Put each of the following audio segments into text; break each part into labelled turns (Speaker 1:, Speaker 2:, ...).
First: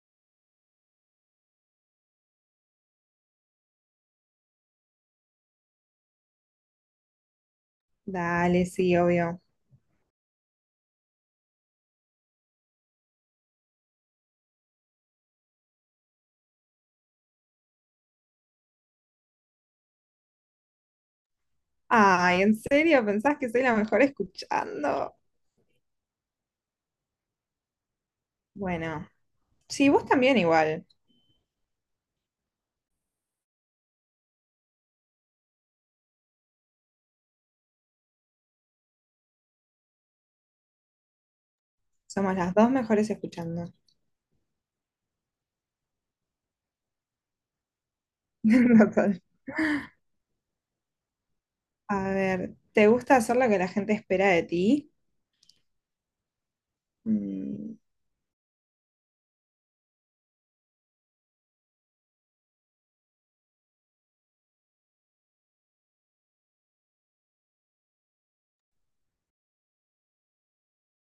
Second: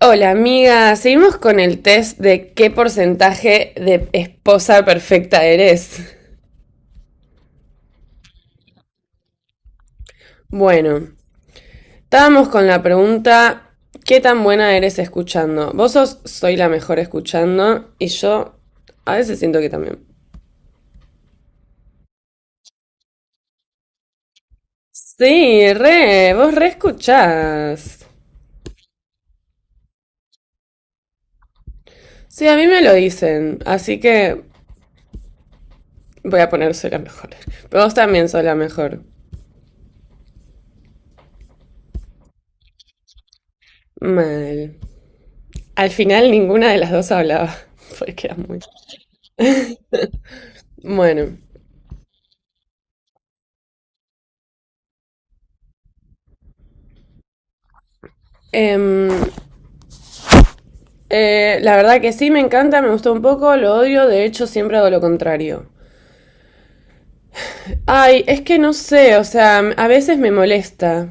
Speaker 1: Hola amiga, seguimos con el test de qué porcentaje de esposa perfecta eres.
Speaker 2: Dale, sí, obvio.
Speaker 1: Bueno, estábamos con la pregunta, ¿qué tan buena eres escuchando? Soy la mejor escuchando y yo a veces siento que también.
Speaker 2: Ay, ¿en serio? ¿Pensás que soy la mejor escuchando?
Speaker 1: Sí, re, vos re escuchás.
Speaker 2: Bueno, sí, vos también igual.
Speaker 1: Sí, a mí me lo dicen, así que voy a poner soy la mejor. Pero vos también sos la mejor.
Speaker 2: Somos las dos mejores escuchando.
Speaker 1: Mal. Al final ninguna de las dos hablaba, porque era muy...
Speaker 2: Total.
Speaker 1: Bueno.
Speaker 2: A ver, ¿te gusta hacer lo que la gente espera de ti?
Speaker 1: Em, la verdad que sí, me encanta, me gustó un poco, lo odio, de hecho siempre hago lo contrario. Ay, es que no sé, o sea, a veces me molesta.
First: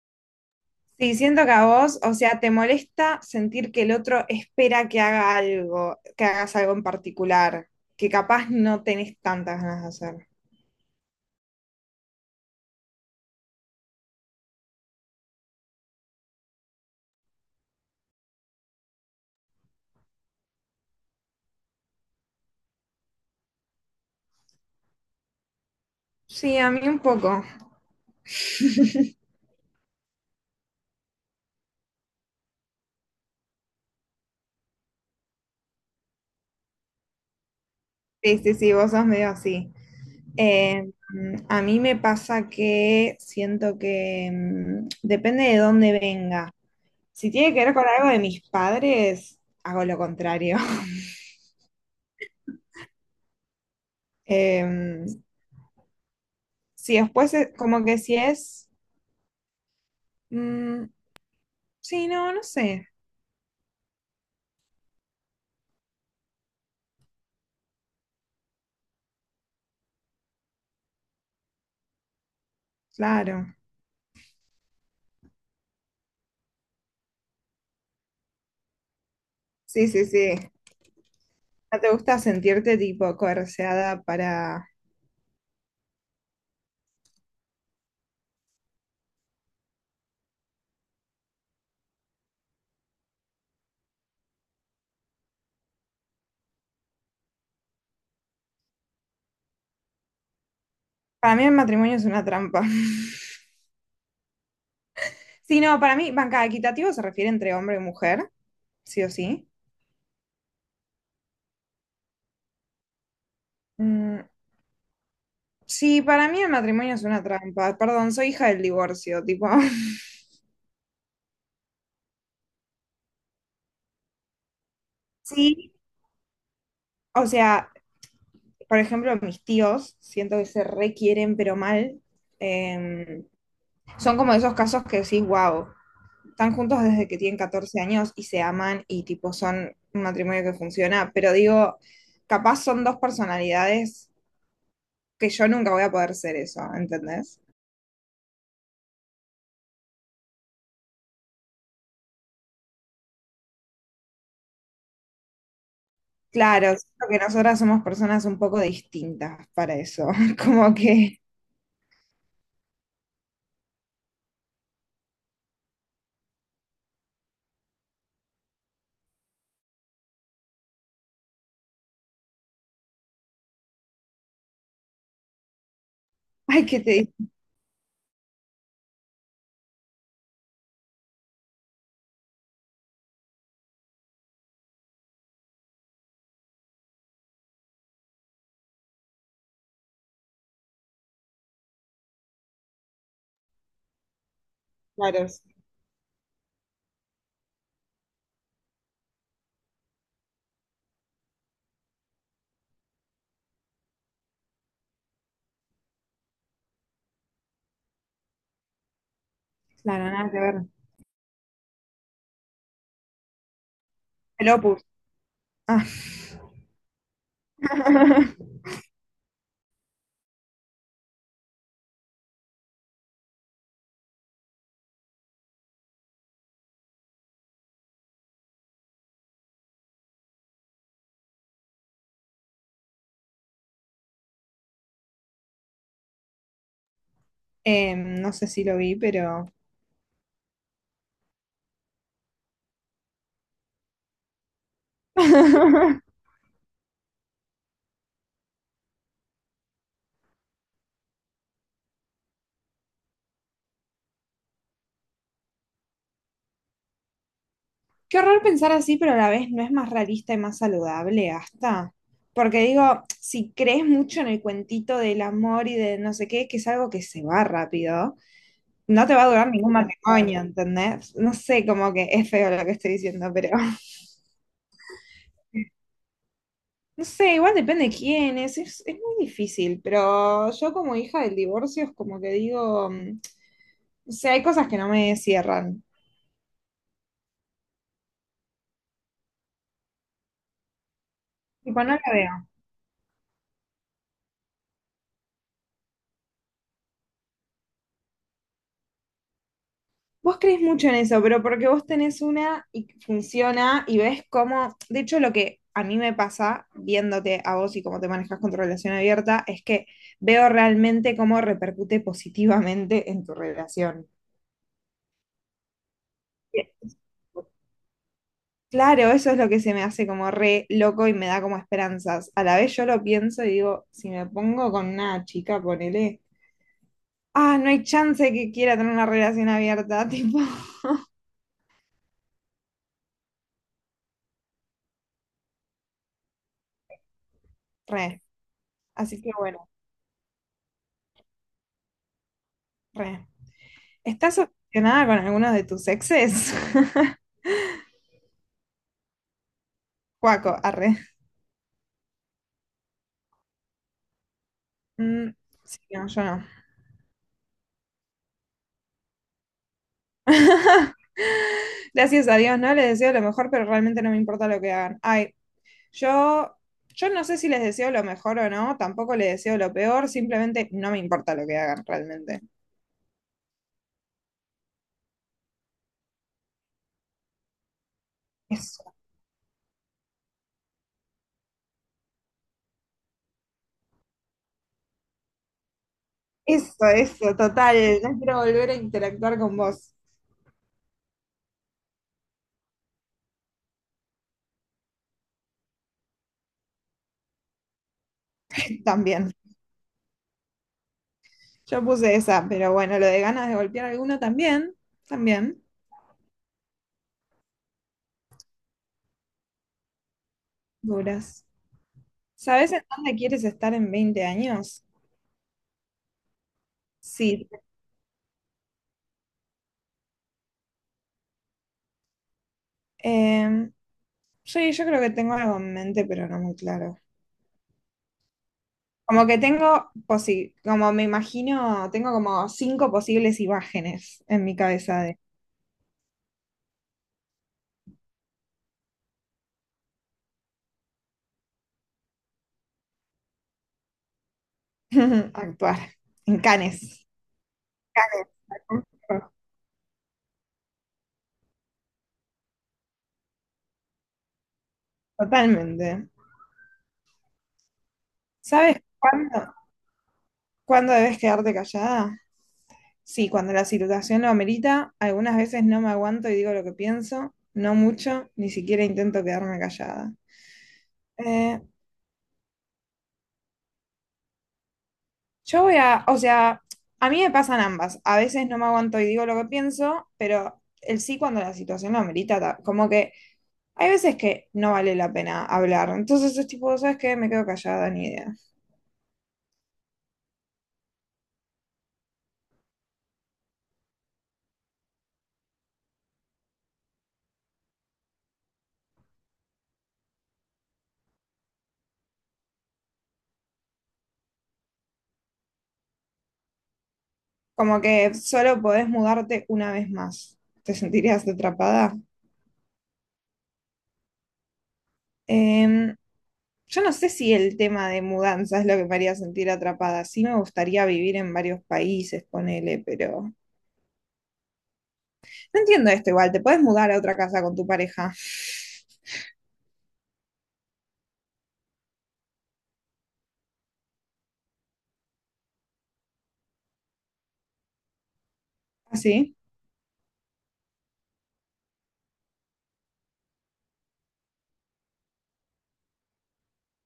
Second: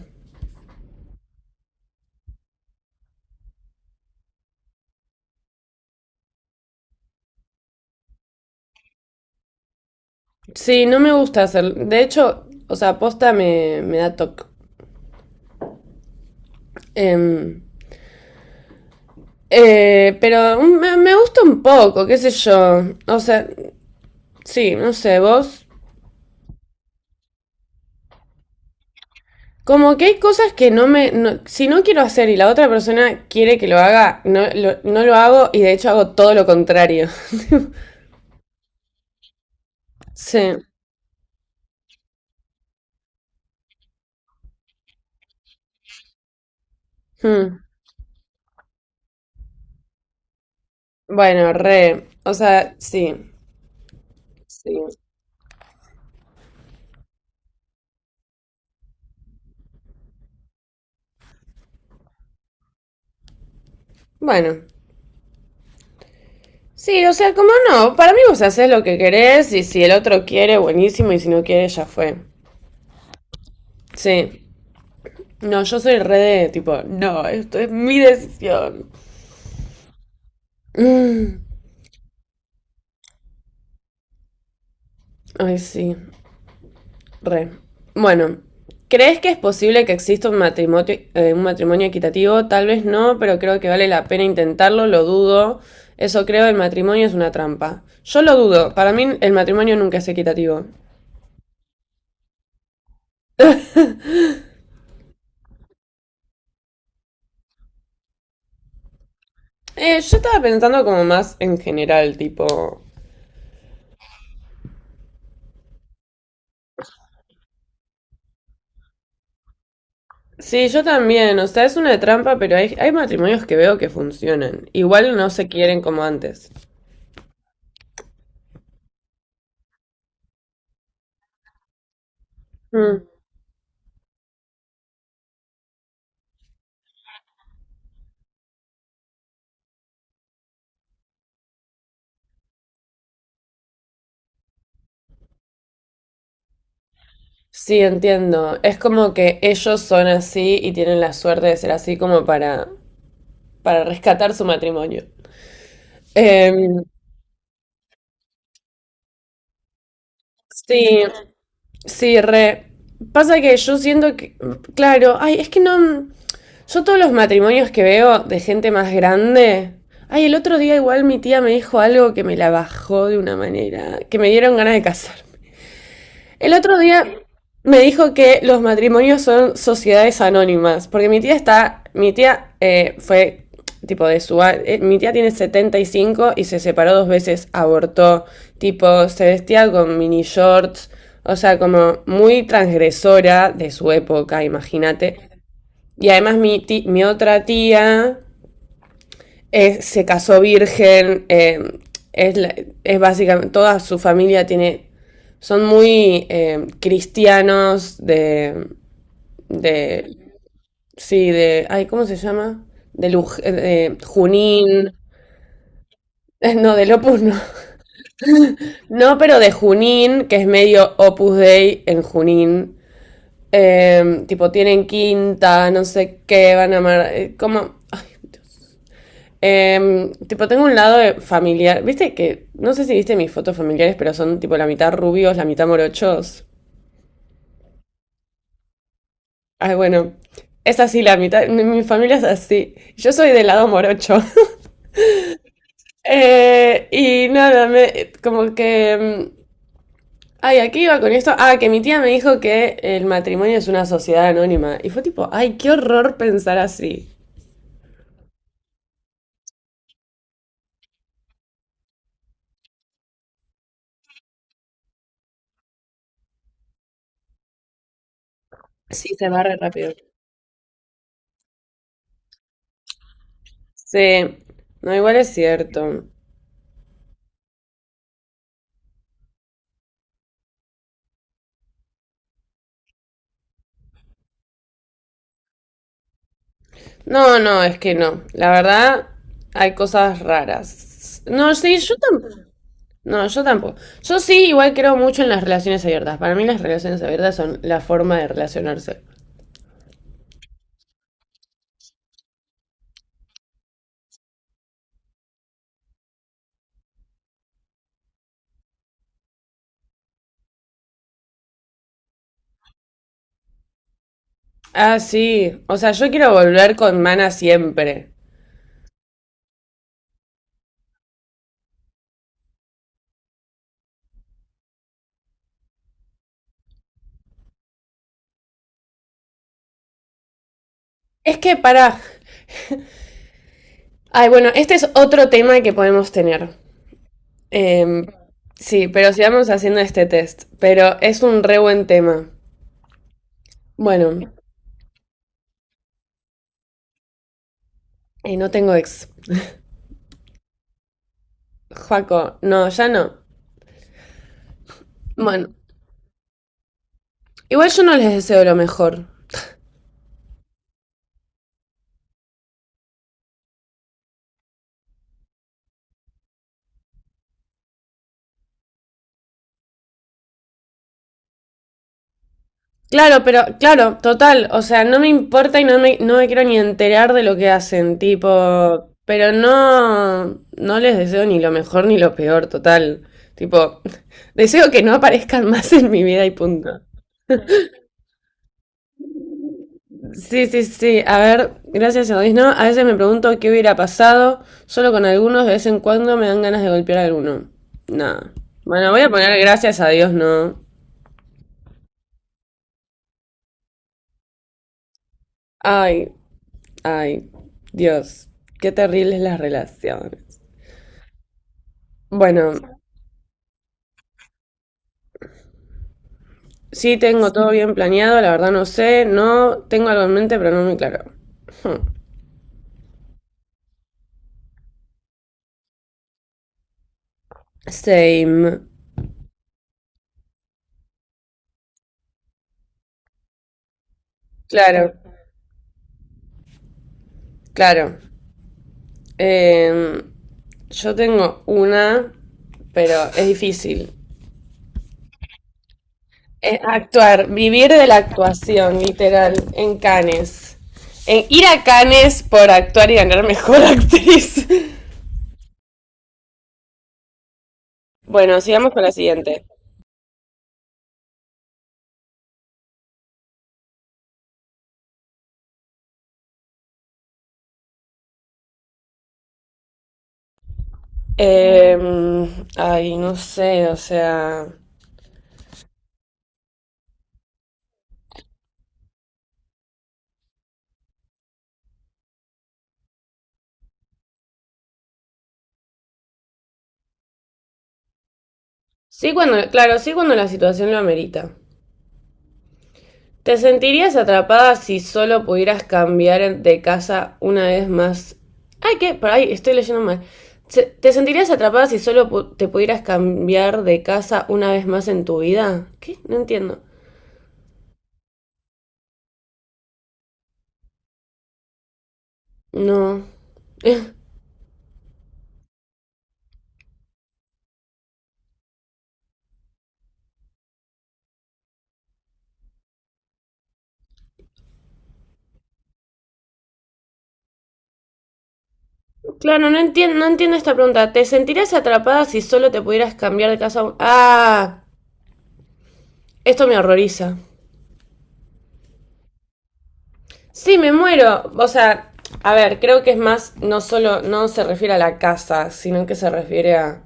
Speaker 2: Sí, siento que a vos, o sea, te molesta sentir que el otro espera que haga algo, que hagas algo en particular, que capaz no tenés tantas ganas de hacer.
Speaker 1: Sí, no me gusta hacer, de hecho, o sea, posta me da toque. Em, pero me gusta un poco, qué sé yo. O sea, sí, no sé, vos.
Speaker 2: Sí, a mí un poco.
Speaker 1: Como que hay cosas que no me... si no quiero hacer y la otra persona quiere que lo haga, no lo hago y de hecho hago todo lo contrario.
Speaker 2: Sí, sí, sí, vos sos medio así.
Speaker 1: Sí.
Speaker 2: Eh, a mí me pasa que siento que depende de dónde venga. Si tiene
Speaker 1: Hmm,
Speaker 2: que ver con algo de mis padres, hago lo contrario.
Speaker 1: bueno, re, o sea, sí.
Speaker 2: Em, si después, como que si es... mm, sí, no, no sé.
Speaker 1: Bueno, sí, o sea, como no, para mí vos haces lo que querés y si el otro quiere, buenísimo, y si no quiere, ya fue.
Speaker 2: Claro,
Speaker 1: Sí. No, yo soy re de tipo, no, esto es mi decisión.
Speaker 2: sí, sí, sí.
Speaker 1: Mm,
Speaker 2: ¿No te gusta sentirte tipo coerceada para...
Speaker 1: Ay, sí. Re. Bueno, ¿crees que es posible que exista un matrimonio equitativo? Tal vez no, pero creo que vale la pena intentarlo, lo dudo. Eso creo, el matrimonio es una trampa. Yo lo dudo, para mí el matrimonio nunca es equitativo.
Speaker 2: Para mí el matrimonio es una trampa. Sí, no, para mí, banca, equitativo se refiere entre hombre y mujer, sí o sí.
Speaker 1: Yo estaba pensando como más en general, tipo...
Speaker 2: Mm, sí, para mí el matrimonio es una trampa. Perdón, soy hija del divorcio, tipo.
Speaker 1: Sí, yo también, o sea, es una trampa, pero hay matrimonios que veo que funcionan. Igual no se
Speaker 2: Sí,
Speaker 1: quieren como antes.
Speaker 2: o sea, por ejemplo, mis tíos, siento que se requieren, pero mal.
Speaker 1: Mm.
Speaker 2: Em, Son como esos casos que decís, wow. Están juntos desde que tienen 14 años y se aman, y tipo son un matrimonio que funciona, pero digo, capaz son dos personalidades que yo nunca voy a poder ser eso, ¿entendés?
Speaker 1: Sí, entiendo. Es como que ellos son así y tienen la suerte de ser así como para rescatar su matrimonio.
Speaker 2: Claro,
Speaker 1: Em,
Speaker 2: siento que nosotras somos personas un poco distintas para eso, como
Speaker 1: sí,
Speaker 2: que
Speaker 1: sí, re. Pasa que yo siento que, claro, ay, es que no, yo todos los matrimonios que veo de gente más grande, ay, el otro día igual mi tía me dijo algo que me la bajó de una manera, que me dieron ganas de casar. El
Speaker 2: hay
Speaker 1: otro
Speaker 2: que
Speaker 1: día
Speaker 2: te
Speaker 1: me dijo que los matrimonios son sociedades anónimas, porque mi tía fue tipo de mi tía tiene 75 y cinco y se separó dos veces, abortó, tipo se vestía con mini shorts, o sea, como muy transgresora de su época,
Speaker 2: claro,
Speaker 1: imagínate. Y además mi otra tía se casó virgen, es, es básicamente, toda su familia tiene, son muy cristianos
Speaker 2: claro,
Speaker 1: de,
Speaker 2: nada que ver.
Speaker 1: sí, de, ay, ¿cómo se llama? De, de
Speaker 2: El Opus.
Speaker 1: Junín,
Speaker 2: Ah.
Speaker 1: no, del Opus no, no, pero de Junín, que es medio Opus Dei en Junín. Tipo, tienen quinta, no sé qué, van a amar. Como. Ay, tipo, tengo un lado de familiar. Viste que, no sé si viste mis fotos familiares, pero son tipo la mitad rubios, la mitad morochos.
Speaker 2: No sé si lo vi, pero
Speaker 1: Ay, bueno, es así la mitad. Mi familia es así. Yo soy del lado morocho. Y nada, me, como que... mm, ay, aquí iba con esto. Ah, que mi tía me dijo que el matrimonio es una sociedad anónima. Y fue tipo, ay, qué horror pensar así.
Speaker 2: qué horror pensar así, pero a la vez no es más realista y más saludable, hasta. Porque digo, si crees mucho en el cuentito del amor y de no sé qué, que es algo que se va rápido, no
Speaker 1: Sí,
Speaker 2: te va a
Speaker 1: se va
Speaker 2: durar
Speaker 1: re
Speaker 2: ningún
Speaker 1: rápido.
Speaker 2: matrimonio, ¿entendés? No sé, como que es feo lo que estoy diciendo, pero
Speaker 1: Sí, no, igual es cierto.
Speaker 2: no sé, igual depende de quién es muy difícil, pero yo como hija del divorcio es como que digo, o sea, hay cosas que no me cierran,
Speaker 1: No, no, es que no. La verdad, hay cosas raras. No, sí,
Speaker 2: tipo, no
Speaker 1: yo
Speaker 2: la
Speaker 1: tampoco.
Speaker 2: veo.
Speaker 1: No, yo tampoco. Yo sí, igual creo mucho en las relaciones abiertas. Para mí las relaciones abiertas son la forma de relacionarse.
Speaker 2: Vos crees mucho en eso, pero porque vos tenés una y funciona y ves cómo, de hecho lo que a mí me pasa viéndote a vos y cómo te manejas con tu relación abierta es que veo realmente cómo repercute positivamente en tu relación.
Speaker 1: Ah, sí. O sea, yo quiero volver con Mana siempre.
Speaker 2: Claro, eso es lo que se me hace como re loco y me da como esperanzas. A la vez yo lo pienso y digo, si me pongo con una chica, ponele, ah, no hay chance que quiera tener una relación abierta, tipo,
Speaker 1: Es que para... Ay, bueno, este es otro tema que podemos tener. Em,
Speaker 2: re.
Speaker 1: sí, pero
Speaker 2: Así que
Speaker 1: sigamos
Speaker 2: bueno,
Speaker 1: haciendo este test. Pero es un re buen tema.
Speaker 2: re.
Speaker 1: Bueno,
Speaker 2: ¿Estás obsesionada con alguno de tus exes?
Speaker 1: y no tengo ex.
Speaker 2: Cuaco, arre.
Speaker 1: Joaco, no, ya no.
Speaker 2: Mm,
Speaker 1: Bueno.
Speaker 2: sí, no, yo no.
Speaker 1: Igual yo no les deseo lo mejor.
Speaker 2: Gracias a Dios, no les deseo lo mejor, pero realmente no me importa lo que hagan. Ay, yo, yo no sé si les deseo lo mejor o no, tampoco les deseo lo peor, simplemente no me importa lo que hagan realmente.
Speaker 1: Claro, pero claro, total, o sea, no me importa y no me quiero ni enterar de lo que hacen,
Speaker 2: Eso,
Speaker 1: tipo, pero no, no les deseo ni lo mejor ni lo peor, total. Tipo, deseo que no aparezcan más en mi vida y
Speaker 2: eso,
Speaker 1: punto.
Speaker 2: eso, total. No quiero volver a interactuar con vos.
Speaker 1: Sí, sí, sí, a ver, gracias a Dios, ¿no? A veces me pregunto qué hubiera pasado, solo con algunos, de vez en cuando me dan ganas de golpear a alguno. Nada. Bueno, voy a
Speaker 2: También.
Speaker 1: poner gracias a Dios, ¿no?
Speaker 2: Yo puse esa, pero bueno, lo de ganas de golpear a alguno también, también.
Speaker 1: Ay, ay, Dios, qué terribles las relaciones.
Speaker 2: Duras.
Speaker 1: Bueno,
Speaker 2: ¿Sabes en dónde quieres estar en 20 años?
Speaker 1: sí tengo
Speaker 2: Sí,
Speaker 1: todo bien planeado, la verdad no sé, no tengo algo en mente, pero no muy claro. Hmm,
Speaker 2: em, sí, yo creo que tengo algo en mente, pero no muy claro.
Speaker 1: same.
Speaker 2: Como que tengo, como me imagino, tengo como cinco posibles imágenes en mi
Speaker 1: Claro,
Speaker 2: cabeza de
Speaker 1: claro. Eh, yo tengo una, pero es difícil.
Speaker 2: actuar en
Speaker 1: Es
Speaker 2: Canes.
Speaker 1: actuar, vivir de la
Speaker 2: Canes.
Speaker 1: actuación, literal, en Cannes. En ir a Cannes por actuar y ganar mejor actriz.
Speaker 2: Totalmente.
Speaker 1: Bueno, sigamos
Speaker 2: ¿Sabes
Speaker 1: con la siguiente.
Speaker 2: cuándo debes quedarte callada? Sí, cuando la situación lo amerita, algunas veces no me aguanto y digo lo que pienso, no mucho, ni siquiera intento quedarme callada. Eh,
Speaker 1: Ay, no sé, o sea.
Speaker 2: o sea, a mí me pasan ambas. A veces no me aguanto y digo lo que pienso, pero el sí cuando la situación lo amerita, como que hay veces que no vale la pena hablar. Entonces es tipo, ¿sabes qué? Me quedo callada, ni idea.
Speaker 1: Sí, cuando, claro, sí cuando la situación lo amerita. ¿Te sentirías atrapada si solo pudieras cambiar de casa una vez más? Ay, ¿qué? Por ahí estoy leyendo mal. ¿Te sentirías atrapada si solo te pudieras cambiar de casa una vez más en tu vida? ¿Qué? No entiendo.
Speaker 2: Como que solo podés mudarte una vez más. ¿Te sentirías atrapada?
Speaker 1: No. Eh,
Speaker 2: Em, yo no sé si el tema de mudanza es lo que me haría sentir atrapada. Sí me gustaría vivir en varios países, ponele, pero no entiendo esto igual. Te puedes mudar a otra casa con tu pareja.
Speaker 1: claro, no entiendo, no entiendo esta pregunta. ¿Te sentirías atrapada si solo te pudieras cambiar de casa? Ah, esto me horroriza.
Speaker 2: ¿Así? Sí,
Speaker 1: Sí, me muero. O sea, a ver, creo que es más, no solo, no se refiere a la casa, sino que se refiere a,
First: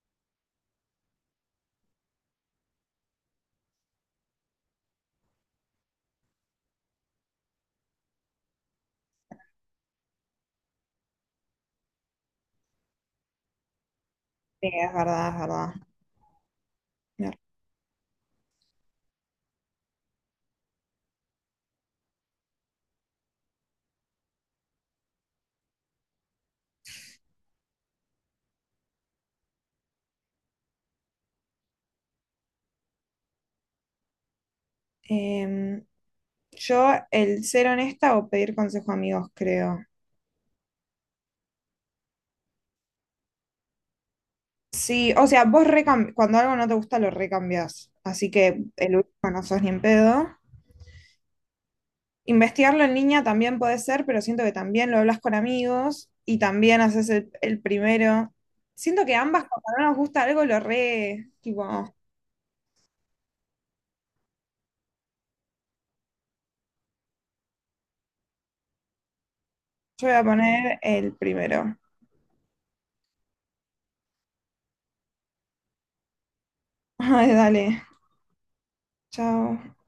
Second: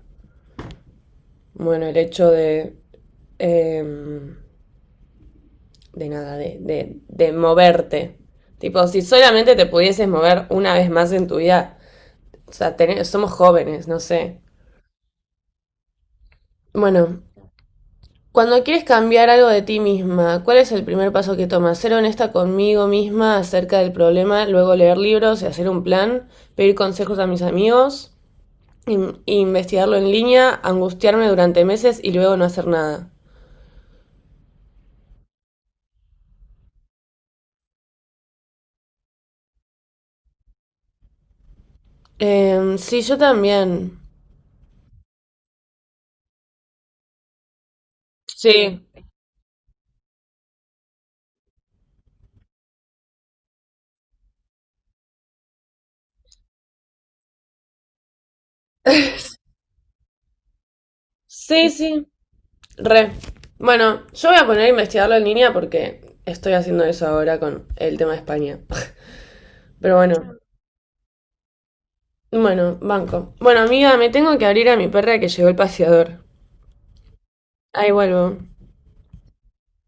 Speaker 1: bueno, el hecho de, em, de nada, de moverte. Tipo, si solamente te pudieses mover una vez más en tu vida, o sea, somos jóvenes, no sé.
Speaker 2: sí, es verdad, es verdad.
Speaker 1: Bueno,
Speaker 2: Mer-
Speaker 1: cuando quieres cambiar algo de ti misma, ¿cuál es el primer paso que tomas? Ser honesta conmigo misma acerca del problema, luego leer libros y hacer un plan, pedir consejos a mis amigos. Investigarlo en línea, angustiarme durante meses y luego no hacer nada.
Speaker 2: em, yo el ser honesta o pedir consejo a amigos, creo.
Speaker 1: Sí, yo también.
Speaker 2: Sí, o sea, vos cuando algo no te gusta lo recambias. Así que
Speaker 1: Sí.
Speaker 2: el último no sos ni en pedo. Investigarlo en línea también puede ser, pero siento que también lo hablas con amigos y también haces el primero. Siento que ambas, cuando no nos gusta algo, lo re, tipo,
Speaker 1: Sí, sí. Re. Bueno, yo voy a poner a investigarlo en línea porque estoy haciendo eso ahora con el tema de España. Pero
Speaker 2: yo
Speaker 1: bueno,
Speaker 2: voy a poner el primero.
Speaker 1: bueno, banco. Bueno, amiga, me tengo que abrir a mi perra que llegó el paseador.
Speaker 2: Ay, dale,
Speaker 1: Ahí vuelvo.
Speaker 2: chao.